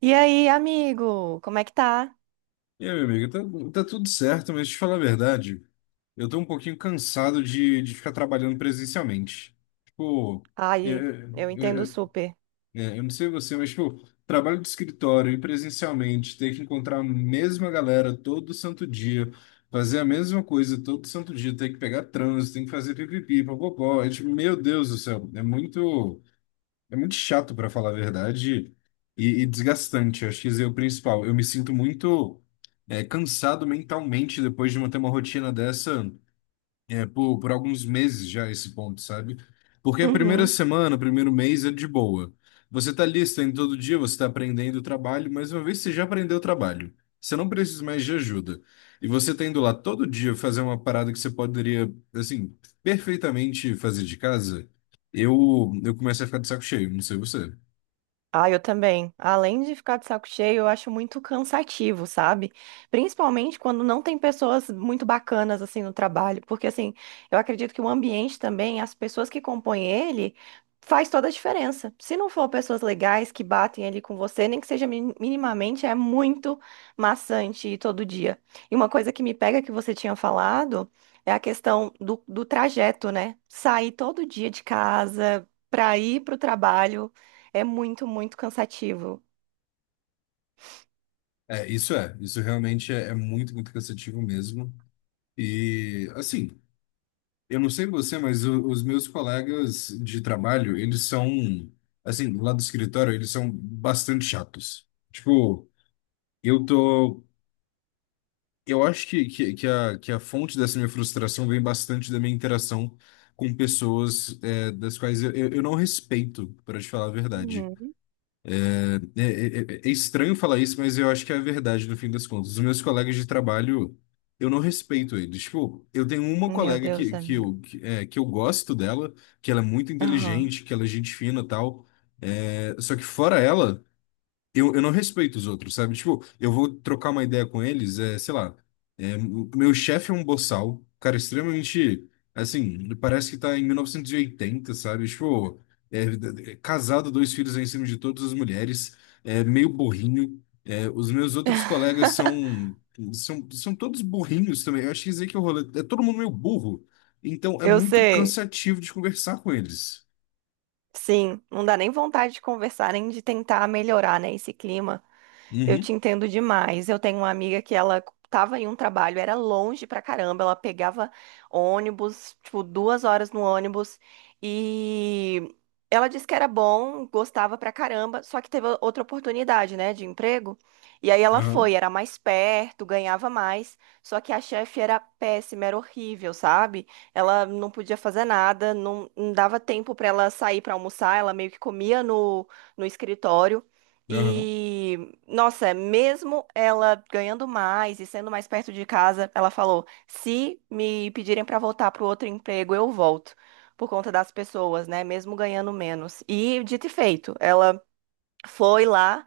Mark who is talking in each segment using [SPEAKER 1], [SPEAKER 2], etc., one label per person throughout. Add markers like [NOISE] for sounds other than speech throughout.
[SPEAKER 1] E aí, amigo, como é que tá?
[SPEAKER 2] E aí, meu amigo, tá, tá tudo certo, mas deixa eu te falar a verdade, eu tô um pouquinho cansado de ficar trabalhando presencialmente. Tipo, é,
[SPEAKER 1] Ai,
[SPEAKER 2] é,
[SPEAKER 1] eu entendo super.
[SPEAKER 2] eu não sei você, mas tipo, trabalho de escritório e presencialmente, ter que encontrar a mesma galera todo santo dia, fazer a mesma coisa todo santo dia, ter que pegar trânsito, tem que fazer pipipi, popopó, é tipo, meu Deus do céu, é muito. É muito chato, pra falar a verdade, e desgastante. Acho que esse é o principal. Eu me sinto muito cansado mentalmente depois de manter uma rotina dessa, por alguns meses já esse ponto, sabe? Porque a primeira
[SPEAKER 1] Uhum.
[SPEAKER 2] semana, o primeiro mês é de boa. Você tá ali, você tá indo todo dia, você tá aprendendo o trabalho, mas uma vez que você já aprendeu o trabalho, você não precisa mais de ajuda. E você tá indo lá todo dia fazer uma parada que você poderia, assim, perfeitamente fazer de casa, eu começo a ficar de saco cheio, não sei você.
[SPEAKER 1] Ah, eu também. Além de ficar de saco cheio, eu acho muito cansativo, sabe? Principalmente quando não tem pessoas muito bacanas assim no trabalho, porque assim, eu acredito que o ambiente também, as pessoas que compõem ele, faz toda a diferença. Se não for pessoas legais que batem ali com você, nem que seja minimamente, é muito maçante ir todo dia. E uma coisa que me pega que você tinha falado é a questão do trajeto, né? Sair todo dia de casa para ir para o trabalho, é muito, muito cansativo.
[SPEAKER 2] Isso realmente é muito, muito cansativo mesmo. E, assim. Eu não sei você, mas os meus colegas de trabalho, eles são, assim, lá do escritório, eles são bastante chatos. Tipo, eu tô. Eu acho que a fonte dessa minha frustração vem bastante da minha interação com pessoas, das quais eu não respeito, para te falar a verdade.
[SPEAKER 1] Uhum.
[SPEAKER 2] É, é- é estranho falar isso, mas eu acho que é a verdade no fim das contas. Os meus colegas de trabalho, eu não respeito eles. Tipo, eu tenho uma
[SPEAKER 1] Meu
[SPEAKER 2] colega
[SPEAKER 1] Deus,
[SPEAKER 2] que, que,
[SPEAKER 1] amigo.
[SPEAKER 2] eu, que, é, que eu gosto dela, que ela é muito
[SPEAKER 1] Aham.
[SPEAKER 2] inteligente, que ela é gente fina e tal. É, só que fora ela. Eu não respeito os outros, sabe? Tipo, eu vou trocar uma ideia com eles, sei lá. O meu chefe é um boçal, cara, extremamente. Assim, parece que tá em 1980, sabe? Tipo, é casado, dois filhos em cima de todas as mulheres, é meio burrinho. Os meus outros
[SPEAKER 1] [LAUGHS]
[SPEAKER 2] colegas são, todos burrinhos também. Eu acho que dizer que o rolê. É todo mundo meio burro. Então é
[SPEAKER 1] Eu
[SPEAKER 2] muito
[SPEAKER 1] sei.
[SPEAKER 2] cansativo de conversar com eles.
[SPEAKER 1] Sim, não dá nem vontade de conversar, nem de tentar melhorar, né, esse clima. Eu
[SPEAKER 2] Uhum,
[SPEAKER 1] te entendo demais. Eu tenho uma amiga que ela tava em um trabalho, era longe pra caramba, ela pegava ônibus, tipo, 2 horas no ônibus, e ela disse que era bom, gostava pra caramba, só que teve outra oportunidade, né, de emprego, e aí ela
[SPEAKER 2] aham,
[SPEAKER 1] foi, era mais perto, ganhava mais, só que a chefe era péssima, era horrível, sabe? Ela não podia fazer nada, não dava tempo pra ela sair pra almoçar, ela meio que comia no escritório,
[SPEAKER 2] aham,
[SPEAKER 1] e nossa, mesmo ela ganhando mais e sendo mais perto de casa, ela falou: se me pedirem para voltar para o outro emprego, eu volto. Por conta das pessoas, né? Mesmo ganhando menos. E dito e feito, ela foi lá,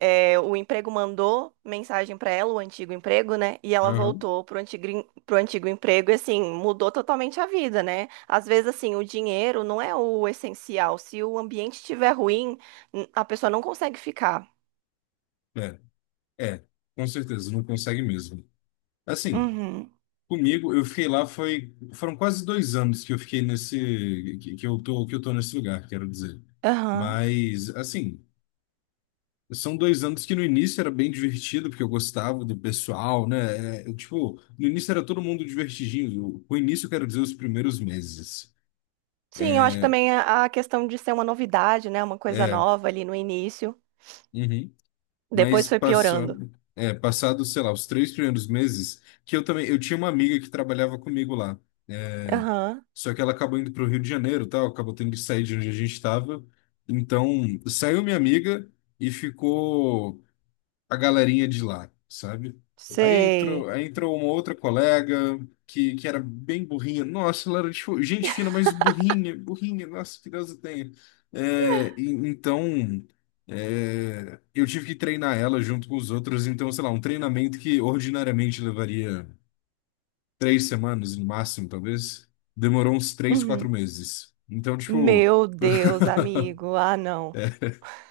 [SPEAKER 1] o emprego mandou mensagem para ela, o antigo emprego, né? E ela
[SPEAKER 2] aham.
[SPEAKER 1] voltou pro antigo, pro antigo emprego e, assim, mudou totalmente a vida, né? Às vezes, assim, o dinheiro não é o essencial. Se o ambiente estiver ruim, a pessoa não consegue ficar.
[SPEAKER 2] É. É, com certeza, não consegue mesmo. Assim,
[SPEAKER 1] Uhum.
[SPEAKER 2] comigo, eu fiquei lá, foram quase 2 anos que eu fiquei nesse, que eu tô nesse lugar, quero dizer.
[SPEAKER 1] Aham.
[SPEAKER 2] Mas, assim, são 2 anos que no início era bem divertido, porque eu gostava do pessoal, né? É, eu, tipo, no início era todo mundo divertidinho. Com o início, eu quero dizer, os primeiros meses.
[SPEAKER 1] Sim, eu acho que
[SPEAKER 2] É,
[SPEAKER 1] também a questão de ser uma novidade, né? Uma coisa
[SPEAKER 2] é,
[SPEAKER 1] nova ali no início.
[SPEAKER 2] uhum.
[SPEAKER 1] Depois
[SPEAKER 2] Mas
[SPEAKER 1] foi piorando.
[SPEAKER 2] passando, passado, sei lá, os 3 primeiros meses, que eu também, eu tinha uma amiga que trabalhava comigo lá. É,
[SPEAKER 1] Aham.
[SPEAKER 2] só que ela acabou indo para o Rio de Janeiro, e tal, acabou tendo que sair de onde a gente estava. Então, saiu minha amiga e ficou a galerinha de lá, sabe? Aí entrou,
[SPEAKER 1] Sei.
[SPEAKER 2] aí entrou uma outra colega que era bem burrinha. Nossa, ela era tipo, gente fina, mas burrinha, burrinha, nossa, que Deus a tenha. Então, eu tive que treinar ela junto com os outros. Então, sei lá, um treinamento que ordinariamente levaria 3 semanas, no máximo, talvez, demorou uns três, quatro
[SPEAKER 1] Uhum.
[SPEAKER 2] meses. Então, tipo.
[SPEAKER 1] Meu Deus, amigo. Ah, não.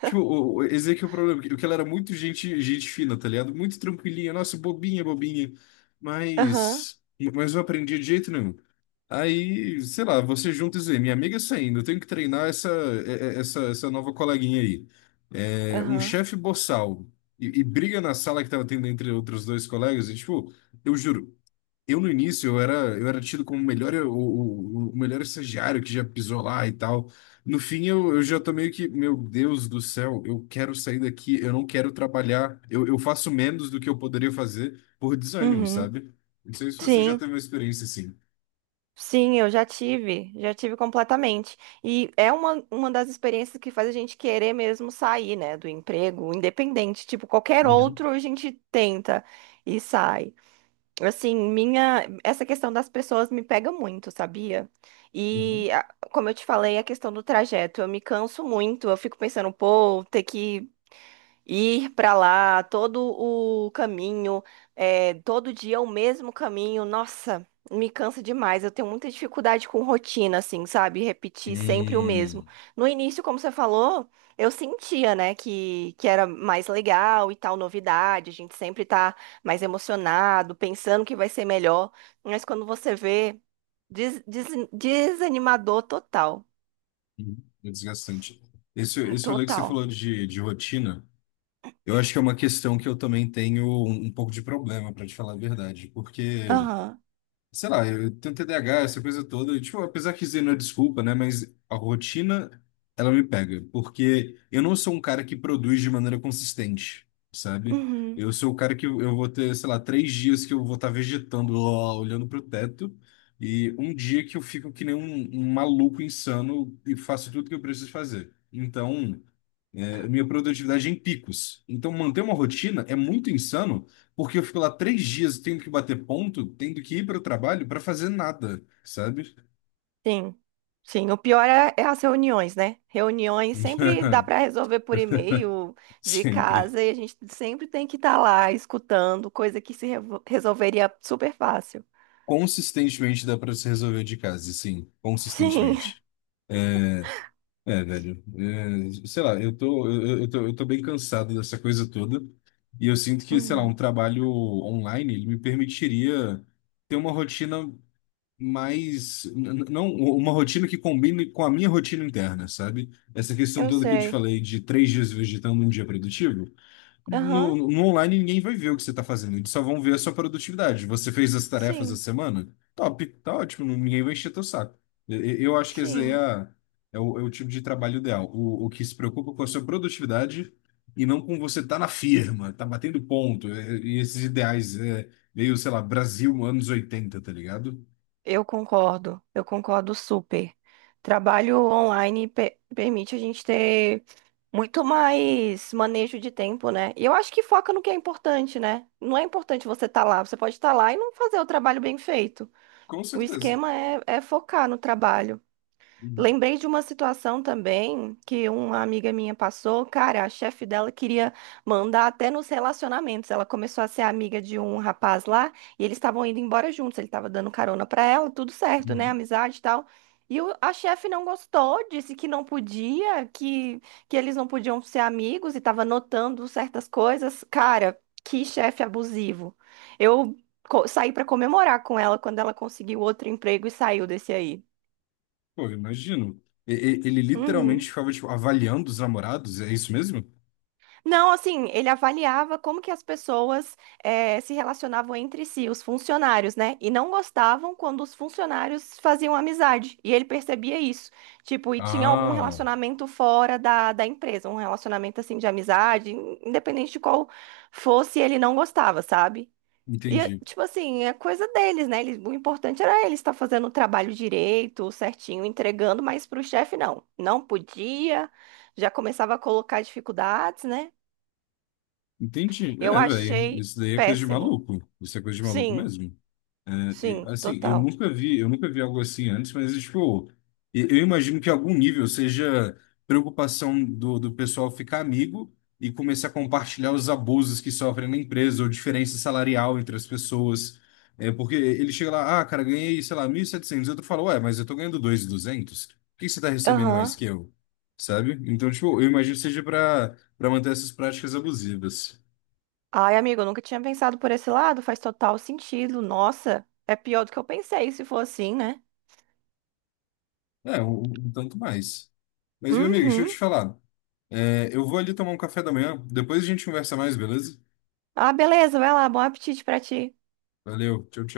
[SPEAKER 2] Tipo, esse aqui é o problema, que ela era muito gente, gente fina, tá ligado? Muito tranquilinha, nossa, bobinha, bobinha.
[SPEAKER 1] Aham.
[SPEAKER 2] Mas, mas eu aprendi de jeito nenhum. Aí, sei lá, você junta e diz, minha amiga tá saindo, eu tenho que treinar essa, essa nova coleguinha aí. É, um
[SPEAKER 1] Aham.
[SPEAKER 2] chefe boçal e briga na sala que tava tendo entre outros dois colegas, e tipo, eu juro. Eu no início eu era tido como o melhor, o melhor estagiário que já pisou lá e tal. No fim eu já tô meio que, meu Deus do céu, eu quero sair daqui, eu não quero trabalhar, eu faço menos do que eu poderia fazer por desânimo,
[SPEAKER 1] Uhum.
[SPEAKER 2] sabe? Não sei se você já
[SPEAKER 1] Sim.
[SPEAKER 2] teve uma experiência assim.
[SPEAKER 1] Sim, eu já tive. Já tive completamente. E é uma das experiências que faz a gente querer mesmo sair, né? Do emprego, independente. Tipo, qualquer
[SPEAKER 2] Uhum,
[SPEAKER 1] outro a gente tenta e sai. Assim, minha, essa questão das pessoas me pega muito, sabia?
[SPEAKER 2] uhum.
[SPEAKER 1] E, a- Como eu te falei, a questão do trajeto, eu me canso muito, eu fico pensando, pô, ter que ir para lá, todo o caminho, é, todo dia é o mesmo caminho, nossa, me cansa demais. Eu tenho muita dificuldade com rotina, assim, sabe? Repetir sempre o mesmo.
[SPEAKER 2] É,
[SPEAKER 1] No início, como você falou, eu sentia, né, que era mais legal e tal, novidade, a gente sempre tá mais emocionado, pensando que vai ser melhor, mas quando você vê, desanimador total,
[SPEAKER 2] uhum. É desgastante. Esse rolê que você
[SPEAKER 1] total.
[SPEAKER 2] falou de rotina, eu acho que é uma questão que eu também tenho um pouco de problema, para te falar a verdade, porque
[SPEAKER 1] Aham.
[SPEAKER 2] sei lá, eu tenho TDAH, essa coisa toda. E, tipo, apesar que isso não é desculpa, né? Mas a rotina, ela me pega. Porque eu não sou um cara que produz de maneira consistente, sabe?
[SPEAKER 1] Uhum.
[SPEAKER 2] Eu sou o cara que eu vou ter, sei lá, 3 dias que eu vou estar vegetando lá, olhando pro teto. E um dia que eu fico que nem um maluco insano e faço tudo que eu preciso fazer. Então a minha produtividade é em picos. Então, manter uma rotina é muito insano, porque eu fico lá 3 dias tendo que bater ponto, tendo que ir para o trabalho para fazer nada, sabe?
[SPEAKER 1] Sim, sim. O pior é as reuniões, né? Reuniões sempre dá
[SPEAKER 2] [LAUGHS]
[SPEAKER 1] para resolver por e-mail de
[SPEAKER 2] Sempre.
[SPEAKER 1] casa e a gente sempre tem que estar lá escutando, coisa que se resolveria super fácil.
[SPEAKER 2] Consistentemente dá para se resolver de casa, sim,
[SPEAKER 1] Sim, [LAUGHS]
[SPEAKER 2] consistentemente. É, velho. Sei lá, eu tô bem cansado dessa coisa toda. E eu sinto que, sei lá, um
[SPEAKER 1] Uhum.
[SPEAKER 2] trabalho online, ele me permitiria ter uma rotina mas não uma rotina que combine com a minha rotina interna, sabe? Essa questão
[SPEAKER 1] Eu
[SPEAKER 2] toda que eu te
[SPEAKER 1] sei.
[SPEAKER 2] falei de 3 dias vegetando um dia produtivo, no,
[SPEAKER 1] Aham,
[SPEAKER 2] no online ninguém vai ver o que você está fazendo, eles só vão ver a sua produtividade. Você fez as tarefas da
[SPEAKER 1] sim,
[SPEAKER 2] semana? Top, tá ótimo, ninguém vai encher teu saco. Eu acho que esse aí é,
[SPEAKER 1] sim.
[SPEAKER 2] é o, tipo de trabalho ideal, o que se preocupa com a sua produtividade e não com você tá na firma, tá batendo ponto, e esses ideais, é, meio, sei lá, Brasil anos 80, tá ligado?
[SPEAKER 1] Eu concordo super. Trabalho online permite a gente ter muito mais manejo de tempo, né? E eu acho que foca no que é importante, né? Não é importante você estar lá, você pode estar lá e não fazer o trabalho bem feito.
[SPEAKER 2] Com
[SPEAKER 1] O
[SPEAKER 2] certeza.
[SPEAKER 1] esquema é focar no trabalho.
[SPEAKER 2] Uhum,
[SPEAKER 1] Lembrei de uma situação também que uma amiga minha passou. Cara, a chefe dela queria mandar até nos relacionamentos. Ela começou a ser amiga de um rapaz lá e eles estavam indo embora juntos. Ele estava dando carona para ela, tudo certo, né?
[SPEAKER 2] uhum.
[SPEAKER 1] Amizade e tal. A chefe não gostou, disse que não podia, que eles não podiam ser amigos e estava notando certas coisas. Cara, que chefe abusivo. Eu saí para comemorar com ela quando ela conseguiu outro emprego e saiu desse aí.
[SPEAKER 2] Pô, eu imagino. Ele literalmente
[SPEAKER 1] Uhum.
[SPEAKER 2] ficava, tipo, avaliando os namorados, é isso mesmo?
[SPEAKER 1] Não, assim, ele avaliava como que as pessoas se relacionavam entre si, os funcionários, né? E não gostavam quando os funcionários faziam amizade. E ele percebia isso. Tipo, e tinha algum
[SPEAKER 2] Ah,
[SPEAKER 1] relacionamento fora da empresa, um relacionamento assim de amizade, independente de qual fosse, ele não gostava, sabe? E, eh,
[SPEAKER 2] entendi.
[SPEAKER 1] tipo assim, é coisa deles, né? O importante era ele estar fazendo o trabalho direito, certinho, entregando, mas pro chefe não. Não podia, já começava a colocar dificuldades, né?
[SPEAKER 2] Entendi.
[SPEAKER 1] Eu
[SPEAKER 2] É, velho,
[SPEAKER 1] achei
[SPEAKER 2] isso daí é coisa de
[SPEAKER 1] péssimo.
[SPEAKER 2] maluco. Isso é coisa de maluco
[SPEAKER 1] Sim,
[SPEAKER 2] mesmo. É. E,
[SPEAKER 1] sim,
[SPEAKER 2] assim, eu
[SPEAKER 1] total.
[SPEAKER 2] nunca vi, eu nunca vi algo assim antes, mas tipo, eu imagino que algum nível seja preocupação do pessoal ficar amigo e começar a compartilhar os abusos que sofrem na empresa ou diferença salarial entre as pessoas. É, porque ele chega lá, ah, cara, ganhei, sei lá, 1.700, outro fala, ué, mas eu tô ganhando 2.200, por que que você tá recebendo mais
[SPEAKER 1] Aham.
[SPEAKER 2] que eu? Sabe? Então, tipo, eu imagino que seja para manter essas práticas abusivas.
[SPEAKER 1] Ai, amigo, eu nunca tinha pensado por esse lado, faz total sentido. Nossa, é pior do que eu pensei se for assim, né?
[SPEAKER 2] É, um tanto mais. Mas, meu amigo, deixa eu
[SPEAKER 1] Uhum.
[SPEAKER 2] te falar. É, eu vou ali tomar um café da manhã. Depois a gente conversa mais, beleza?
[SPEAKER 1] Ah, beleza, vai lá, bom apetite pra ti.
[SPEAKER 2] Valeu, tchau, tchau.